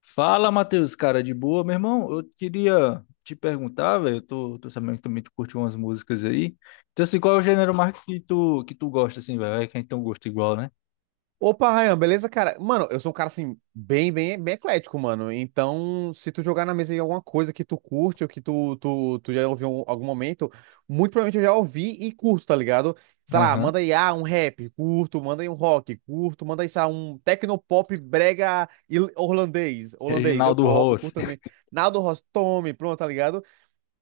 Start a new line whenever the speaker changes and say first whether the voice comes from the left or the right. left: Fala, Matheus, cara, de boa, meu irmão. Eu queria te perguntar, velho. Eu tô sabendo que também tu curte umas músicas aí. Então, assim, qual é o gênero mais que tu gosta, assim, velho? É que a gente tem um gosto igual, né?
right: Opa, Ryan, beleza, cara? Mano, eu sou um cara assim, bem eclético, mano. Então, se tu jogar na mesa aí alguma coisa que tu curte ou que tu já ouviu em algum momento, muito provavelmente eu já ouvi e curto, tá ligado? Sei lá,
left: Aham.
right: manda aí, um rap, curto, manda aí um rock, curto, manda aí, sei lá, um tecnopop brega holandês, eu,
left: Reginaldo
right: eu
left: Rossi.
right: curto também. Naldo Rostome, pronto, tá ligado?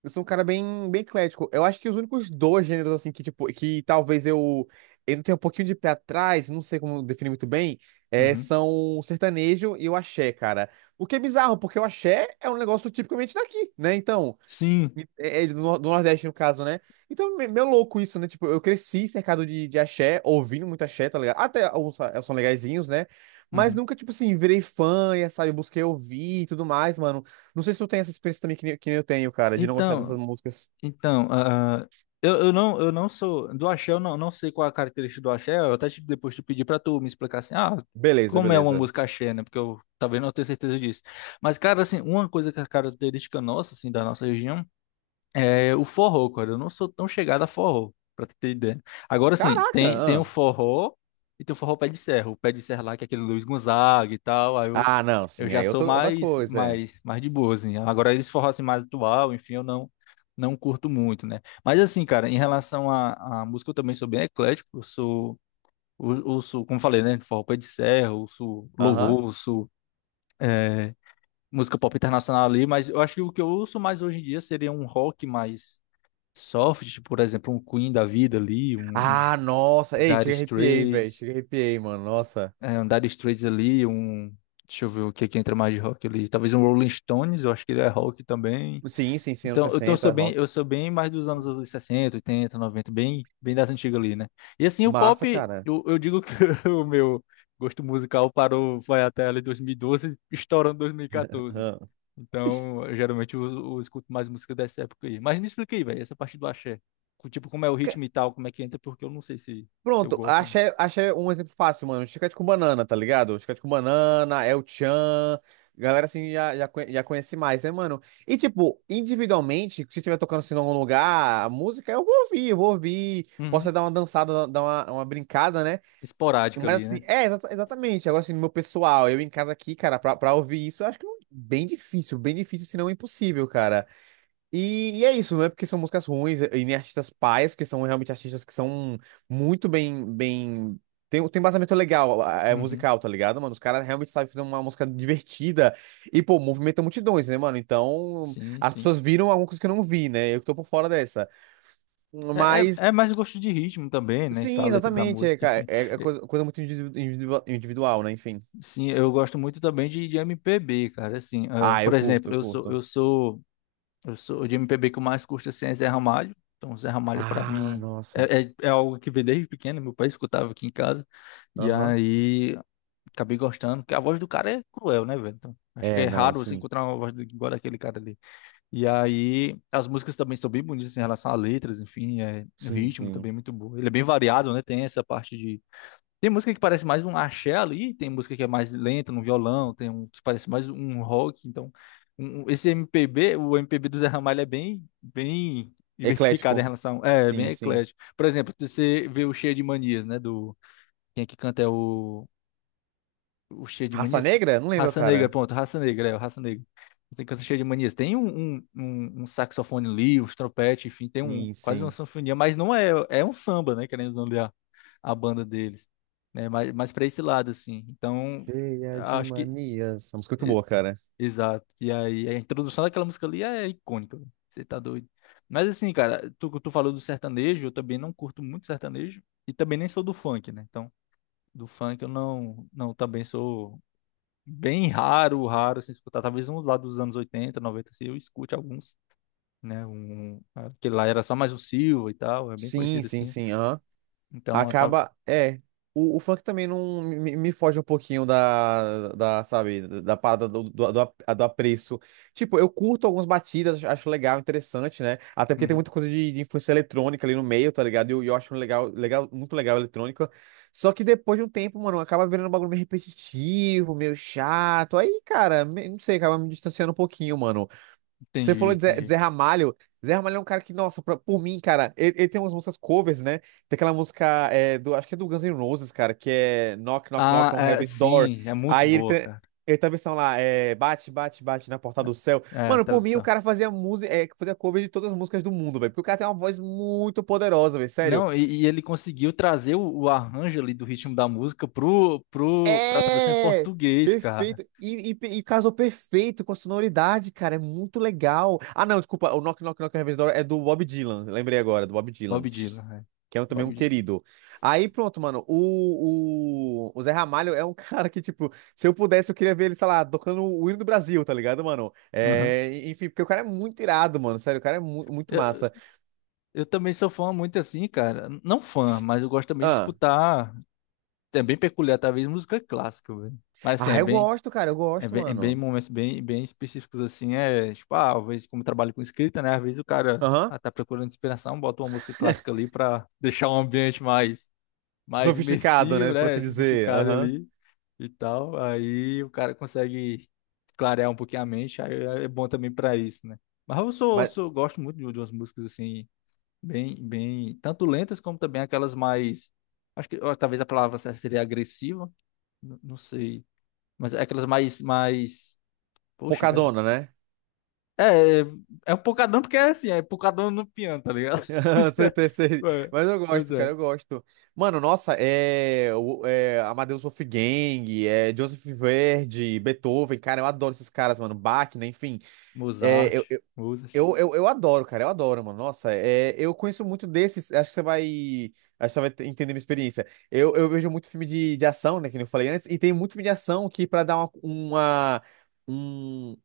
right: Eu sou um cara bem eclético. Eu acho que os únicos dois gêneros, assim, que, tipo, que talvez eu tenha um pouquinho de pé atrás, não sei como definir muito bem, é,
left: Uhum.
right: são o sertanejo e o axé, cara. O que é bizarro, porque o axé é um negócio tipicamente daqui, né? Então,
left: Sim.
right: é, é do do Nordeste, no caso, né? Então, meio louco isso, né? Tipo, eu cresci cercado de axé, ouvindo muito axé, tá ligado? Até alguns são legaizinhos, né? Mas
left: Uhum.
right: nunca, tipo assim, virei fã, e, sabe? Busquei ouvir e tudo mais, mano. Não sei se tu tem essa experiência também que, que nem eu tenho, cara, de não gostar dessas
left: Então,
right: músicas.
left: então, eu não sou do axé, eu não sei qual é a característica do axé. Eu até te- depois te pedi pra tu me explicar assim,
right: Beleza,
left: como é uma
right: beleza.
left: música axé, né? Porque eu talvez não tenha certeza disso. Mas, cara, assim, uma coisa que é característica nossa, assim, da nossa região. É, o forró, cara, eu não sou tão chegado a forró, pra tu ter ideia. Agora sim, tem o
right: Caraca!
left: forró e tem o forró pé de serra. O pé de serra lá, que é aquele Luiz Gonzaga e tal, aí eu,
right: Ah, ah não,
left: eu
right: sim,
left: já
right: aí eu
left: sou
right: tô, outra
left: mais,
right: coisa, é.
left: mais, mais de boa, assim. Agora eles forró assim, mais atual, enfim, eu não curto muito, né? Mas assim, cara, em relação à música, eu também sou bem eclético, eu sou, como falei, né, forró pé de serra, eu sou
right: Aham.
left: louvor, eu sou... é, Música pop internacional ali, mas eu acho que o que eu ouço mais hoje em dia seria um rock mais soft, tipo, por exemplo, um Queen da vida ali, um
right: Ah, nossa! Ei,
left: Dire
right: chega arrepiei, velho.
left: Straits,
right: Chega arrepiei, mano. Nossa.
left: um Dire Straits ali, um. Deixa eu ver o que é que entra mais de rock ali. Talvez um Rolling Stones, eu acho que ele é rock também.
right: Sim, sim, sim, anos
left: Então, eu
right: 60
left: sou bem,
right: rock.
left: eu sou bem mais dos anos ali 60, 80, 90, bem das antigas ali, né? E assim, o pop,
right: Massa, cara.
left: eu digo que o meu gosto musical parou, foi até ali 2012, estourando 2014. Né?
right: Aham.
left: Então, geralmente eu escuto mais música dessa época aí. Mas me explica aí, velho, essa parte do axé. Co- Tipo, como é o ritmo e tal, como é que entra, porque eu não sei se eu
right: Pronto,
left: gosto ou não.
right: achei, achei um exemplo fácil, mano. Chiclete com banana, tá ligado? Chiclete com banana, El Chan. Galera assim já conhece mais, né, mano? E tipo, individualmente, se estiver tocando assim em algum lugar, a música eu vou ouvir, eu vou ouvir. Posso
left: Uhum.
right: dar uma dançada, dar uma brincada, né?
left: Esporádica ali,
right: Mas assim,
left: né?
right: é, exatamente. Agora assim, no meu pessoal, eu em casa aqui, cara, pra ouvir isso, eu acho que bem difícil, se não impossível, cara. E é isso, não é porque são músicas ruins e nem artistas paias, que são realmente artistas que são muito bem... Tem, tem embasamento legal, é
left: Uhum.
right: musical, tá ligado, mano? Os caras realmente sabem fazer uma música divertida e, pô, movimenta multidões, né, mano? Então,
left: Sim,
right: as
left: sim.
right: pessoas viram alguma coisa que eu não vi, né? Eu que tô por fora dessa.
left: É,
right: Mas,
left: é, é mais gosto de ritmo também, né? Tá,
right: sim,
left: a letra da
right: exatamente, é,
left: música,
right: cara,
left: enfim.
right: é, é
left: É,
right: coisa, coisa muito individual, né? Enfim.
left: Sim, eu gosto muito também de MPB, cara. Assim, ah,
right: Ah,
left: por
right: eu curto,
left: exemplo,
right: eu
left: eu sou, eu
right: curto.
left: sou Eu sou de MPB que eu mais curto assim, é Zé Ramalho. Então, Zé Ramalho, pra
right: Ah,
left: mim,
right: nossa.
left: é algo que veio desde pequeno. Meu pai escutava aqui em casa. E
right: Aham.
left: aí, acabei gostando. Porque a voz do cara é cruel, né, velho? Então, acho que
right: É,
left: é
right: não,
left: raro você
right: sim.
left: encontrar uma voz igual daquele cara ali. E aí, as músicas também são bem bonitas assim, em relação a letras, enfim. É, o
right: Sim,
left: ritmo
right: sim.
left: também é muito bom. Ele é bem variado, né? Tem essa parte tem música que parece mais um axé ali, tem música que é mais lenta no violão, tem um que parece mais um rock, então esse MPB, o MPB do Zé Ramalho é bem diversificado em
right: Eclético.
left: relação, é, bem
right: Sim, sim.
left: eclético. Por exemplo, você vê o Cheio de Manias, né, do quem é que canta é o cheio de
right: Raça
left: manisca?
right: Negra? Não lembro,
left: Raça Negra,
right: cara.
left: pronto, Raça Negra, é, o Raça Negra. Tem canto cheio de manias. Tem um saxofone ali, uns trompete, enfim, tem um,
right: Sim,
left: quase uma
right: sim.
left: sinfonia, mas não é, é um samba, né? Querendo ou não olhar a banda deles, né? Mas para esse lado, assim. Então,
right: Cheia de
left: acho que.
right: manias. Essa música é muito
left: E-
right: boa, cara.
left: Exato. E aí, a introdução daquela música ali é icônica, velho. Você tá doido. Mas assim, cara, tu falou do sertanejo, eu também não curto muito sertanejo. E também nem sou do funk, né? Então, do funk eu não também sou bem raro, raro assim escutar. Talvez um lá dos anos 80 90 assim, eu escute alguns, né? Aquele lá era só mais um Silva e tal, é bem
right: Sim,
left: conhecido
right: sim,
left: assim.
right: sim. Aham.
left: Então, eu tava...
right: Acaba. É. O, o funk também não me foge um pouquinho da, da, sabe, da parada do, do, do, do apreço. Tipo, eu curto algumas batidas, acho legal, interessante, né? Até porque tem
left: Uhum,
right: muita coisa de influência eletrônica ali no meio, tá ligado? E eu acho muito legal a eletrônica. Só que depois de um tempo, mano, acaba virando um bagulho meio repetitivo, meio chato. Aí, cara, não sei, acaba me distanciando um pouquinho, mano. Você
left: entendi,
right: falou de
left: entendi.
right: Zé Ramalho. Zé Ramalho é um cara que, nossa, por mim, cara, ele tem umas músicas covers, né? Tem aquela música, é, do, acho que é do Guns N' Roses, cara, que é Knock, Knock,
left: Ah,
right: Knock on
left: é,
right: Heaven's Door.
left: sim, é muito
right: Aí
left: boa, cara.
right: ele tem a versão lá, é, bate, bate, bate na porta do
left: Não,
right: céu.
left: é,
right: Mano, por mim, o
left: tradução.
right: cara fazia música, é, fazia cover de todas as músicas do mundo, velho. Porque o cara tem uma voz muito poderosa, velho, sério.
left: Não, e ele conseguiu trazer o arranjo ali do ritmo da música pra tradução em
right: É!
left: português, cara.
right: Perfeito. E, e casou perfeito com a sonoridade, cara. É muito legal. Ah, não, desculpa. O Knock Knock Knock Heaven's Door é do Bob Dylan. Lembrei agora, do Bob Dylan.
left: Bob Dylan, né?
right: Que é também
left: Bob
right: um
left: Dylan.
right: querido. Aí pronto, mano. O Zé Ramalho é um cara que, tipo, se eu pudesse, eu queria ver ele, sei lá, tocando o hino do Brasil, tá ligado, mano?
left: Uhum.
right: É, enfim, porque o cara é muito irado, mano. Sério, o cara é muito
left: Eu,
right: massa.
left: eu também sou fã muito assim, cara. Não fã, mas eu gosto também de
right: Ah,
left: escutar é bem peculiar, talvez música clássica, velho. Mas assim, é
right: eu
left: bem,
right: gosto, cara, eu
left: é
right: gosto,
left: bem, é bem
right: mano.
left: momentos bem específicos assim, é tipo, ah, às vezes como eu trabalho com escrita, né? Às vezes o cara
right: Aham.
left: tá procurando inspiração, bota uma música clássica ali pra deixar o ambiente mais, mais
right: Sofisticado, né?
left: imersivo,
right: Por
left: né?
right: assim dizer.
left: Sofisticado
right: Aham.
left: ali e tal. Aí o cara consegue clarear um pouquinho a mente, aí é bom também pra isso, né? Mas eu sou,
right: Mas.
left: sou gosto muito de umas músicas assim, tanto lentas como também aquelas mais acho que ó, talvez a palavra certa seria agressiva. N- Não sei. Mas é aquelas mais. Poxa, cara.
right: Pocadona, né?
left: É, é é um pocadão porque é assim, é pocadão no piano, tá ligado?
right: Sei, sei, sei.
left: É,
right: Mas eu
left: pois
right: gosto, cara,
left: é.
right: eu gosto. Mano, nossa, é, é Amadeus Wolfgang, é Joseph Verdi, Beethoven, cara, eu adoro esses caras, mano. Bach, né, enfim. É, eu,
left: Mozart,
right: eu,
left: Mozart.
right: eu, eu eu adoro, cara, eu adoro, mano. Nossa, é, eu conheço muito desses, acho que você vai, acho que você vai entender minha experiência. Eu vejo muito filme de ação, né, que nem eu falei antes, e tem muito filme de ação que pra dar uma, um-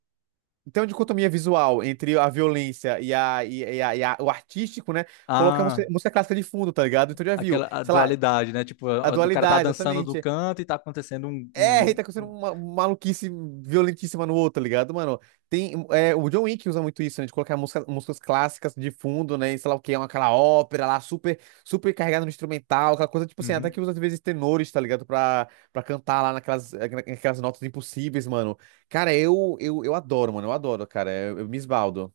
right: então, dicotomia visual entre a violência e, a, e, e o artístico, né? Coloca a
left: Ah,
right: música, música clássica de fundo, tá ligado? Então já viu,
left: aquela a
right: sei lá,
left: dualidade, né? Tipo,
right: a
left: a- o cara tá
right: dualidade,
left: dançando do
right: exatamente.
left: canto e tá acontecendo um,
right: É, a
left: um-
right: tá acontecendo
left: um-
right: uma maluquice violentíssima no outro, tá ligado, mano? Tem, é, o John Wick usa muito isso, né? De colocar música, músicas clássicas de fundo, né? E sei lá o que, aquela ópera lá, super carregada no instrumental, aquela coisa, tipo assim, até que
left: Uhum.
right: usa às vezes tenores, tá ligado? Pra cantar lá naquelas notas impossíveis, mano. Cara, eu adoro, mano, eu adoro, cara, eu me esbaldo.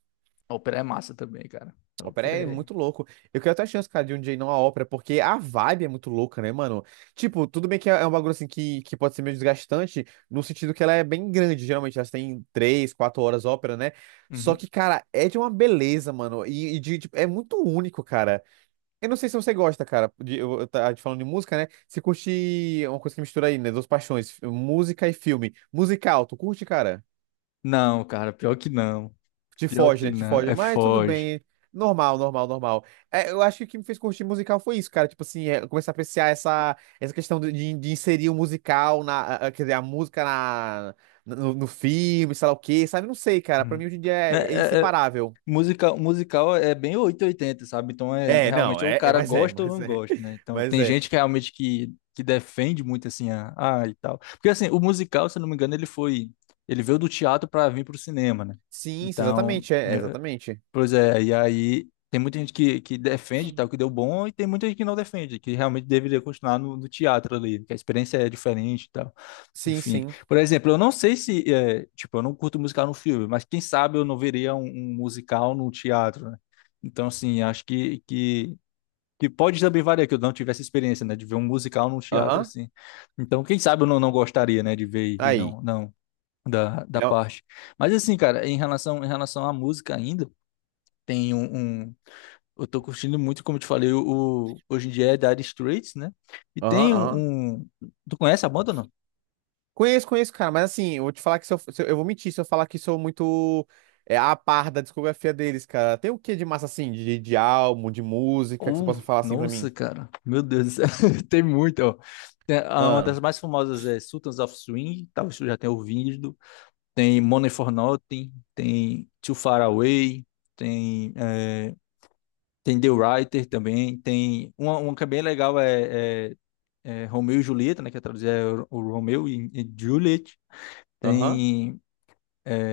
left: A ópera é massa também, cara. A
right: Ópera
left: ópera
right: é
left: é.
right: muito louco. Eu quero até a chance, cara, de um dia ir numa ópera, porque a vibe é muito louca, né, mano? Tipo, tudo bem que é um bagulho assim que pode ser meio desgastante, no sentido que ela é bem grande, geralmente. Elas têm 3, 4 horas ópera, né? Só
left: Uhum.
right: que, cara, é de uma beleza, mano. E de, tipo, é muito único, cara. Eu não sei se você gosta, cara, de, eu falando de música, né? Se curte uma coisa que mistura aí, né? Duas paixões, música e filme. Musical, tu curte, cara?
left: Não, cara, pior que não.
right: Te
left: Pior
right: foge,
left: que
right: né? Te
left: não.
right: foge.
left: É
right: Mas tudo
left: foge.
right: bem. Normal, normal, normal. É, eu acho que o que me fez curtir musical foi isso, cara. Tipo assim, é, começar a apreciar essa, essa questão de, de inserir o musical na, quer dizer, a música na, no, no filme, sei lá o quê, sabe? Não sei, cara. Pra
left: Uhum.
right: mim hoje em dia é, é
left: É, é,
right: inseparável.
left: musical, musical é bem oitocentos e oitenta, sabe? Então é
right: É, não,
left: realmente ou o
right: é, é,
left: cara gosta ou não gosta, né? Então
right: mas
left: tem
right: é.
left: gente que realmente que defende muito assim a, ah, e tal. Porque assim, o musical, se eu não me engano, ele foi ele veio do teatro para vir para o cinema, né?
right: Sim, sim,
left: Então,
right: exatamente, é, exatamente.
left: pois é, e aí tem muita gente que defende e tal, que deu bom, e tem muita gente que não defende, que realmente deveria continuar no, no teatro ali, que a experiência é diferente
right: Sim,
left: enfim,
right: sim.
left: por exemplo, eu não sei se, é, tipo, eu não curto musical no filme, mas quem sabe eu não veria um musical no teatro, né? Então, assim, acho que pode também variar, que eu não tivesse experiência, né, de ver um musical no teatro,
right: Aham.
left: assim. Então, quem sabe eu não gostaria, né, de ver e
right: Aí.
left: não, não, da
right: É,
left: parte. Mas, assim, cara, em relação à música ainda, tem eu tô curtindo muito, como eu te falei, hoje em dia é Dire Straits, né? E
right: aham,
left: tem
right: aham.
left: tu conhece a banda ou não?
right: Conheço, conheço, cara, mas assim, eu vou te falar que se eu, eu vou mentir se eu falar que sou muito é, a par da discografia deles, cara. Tem o que de massa assim, de álbum, de música, que você
left: Oh,
right: possa falar assim pra
left: nossa,
right: mim?
left: cara. Meu Deus do céu. Tem muito, ó. Tem- a- uma das
right: Ah,
left: mais famosas é Sultans of Swing, talvez tu já tenha ouvido. Tem Money for Nothing, tem Too Far Away, tem, é, tem The Writer também. Tem uma que é bem legal é Romeu e Julieta, né? Que é traduzir é o Romeu e Juliet.
right: aham.
left: Tem é,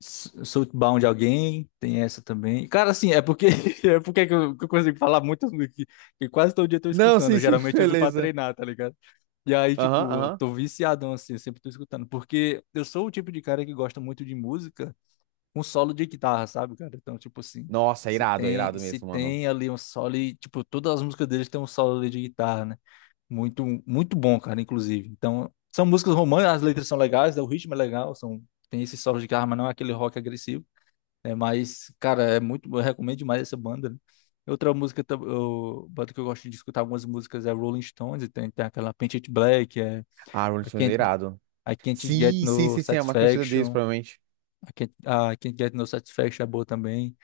left: S- Southbound de alguém, tem essa também. Cara, assim, é porque é porque que eu consigo falar muito que, que quase todo dia eu tô
right: Não,
left: escutando.
right: sim,
left: Eu
right: sim,
left: geralmente uso pra
right: beleza.
left: treinar, tá ligado? E aí,
right: Aham,
left: tipo, eu
right: aham.
left: tô viciadão assim, eu sempre tô escutando, porque eu sou o tipo de cara que gosta muito de música com solo de guitarra, sabe, cara? Então, tipo assim,
right: Nossa,
left: se
right: é
left: tem
right: irado
left: se
right: mesmo, mano.
left: tem ali um solo e, tipo, todas as músicas deles têm um solo ali de guitarra, né? Muito bom, cara, inclusive. Então, são músicas românticas, as letras são legais, né? O ritmo é legal, são tem esse solo de guitarra, mas não é aquele rock agressivo, né? Mas, cara, é muito, eu recomendo demais essa banda, né? Outra música, tam- eu, banda que eu gosto de escutar algumas músicas é Rolling Stones, e tem aquela Paint It Black, é
right: Ah, Rolling
left: I
right: Stones é
left: Can't,
right: irado.
left: I Can't Get
right: Sim, sim,
left: No
right: sim, sim, é a mais conhecida deles,
left: Satisfaction,
right: provavelmente.
left: I Can't Get No Satisfaction é boa também.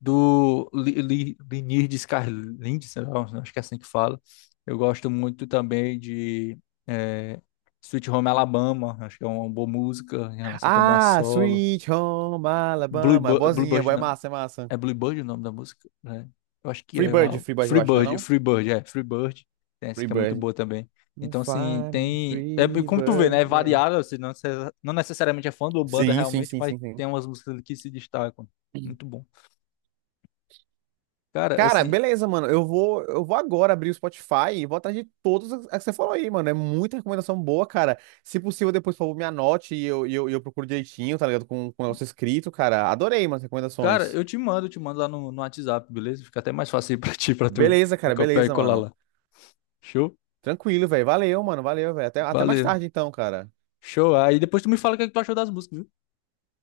left: Do Lynyrd Skynyrd, sei lá, acho que é assim que fala. Eu gosto muito também de eh, Sweet Home Alabama, acho que é uma boa música em relação também a
right: Ah,
left: solo.
right: Sweet Home Alabama, é
left: Bluebird,
right: boazinha,
left: Bluebird
right: boa, é
left: não.
right: massa, é massa.
left: É Bluebird o nome da música, né? Eu acho que
right: Free
left: é
right: Bird,
left: uau.
right: Free Bird, eu acho, não é não?
left: Free Bird. Tem essa
right: Free
left: que é muito
right: Bird.
left: boa também.
right: You
left: Então, assim,
right: find me,
left: tem. É,
right: Free
left: como tu vê,
right: Bird,
left: né? É
right: yeah.
left: variável, assim, não, necess- não necessariamente é fã do banda
right: Sim, sim,
left: realmente,
right: sim,
left: mas
right: sim, sim.
left: tem umas músicas ali que se destacam. Muito bom. Cara,
right: Cara,
left: assim,
right: beleza, mano. Eu vou agora abrir o Spotify e vou atrás de todas as que você falou aí, mano. É muita recomendação boa, cara. Se possível, depois, por favor, me anote e eu, e eu procuro direitinho, tá ligado? Com o negócio escrito, cara. Adorei, mano, as
left: cara,
right: recomendações.
left: eu te mando lá no WhatsApp, beleza? Fica até mais fácil aí pra ti, pra tu
right: Beleza, cara,
left: copiar e
right: beleza,
left: colar
right: mano.
left: lá. Show?
right: Tranquilo, velho. Valeu, mano. Valeu, velho. Até, até mais
left: Valeu.
right: tarde, então, cara.
left: Show. Aí depois tu me fala o que é que tu achou das músicas, viu?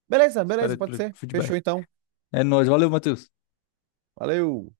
right: Beleza,
left: Espero
right: beleza, pode
left: pelo
right: ser.
left: feedback.
right: Fechou, então.
left: É nóis. Valeu, Matheus.
right: Valeu.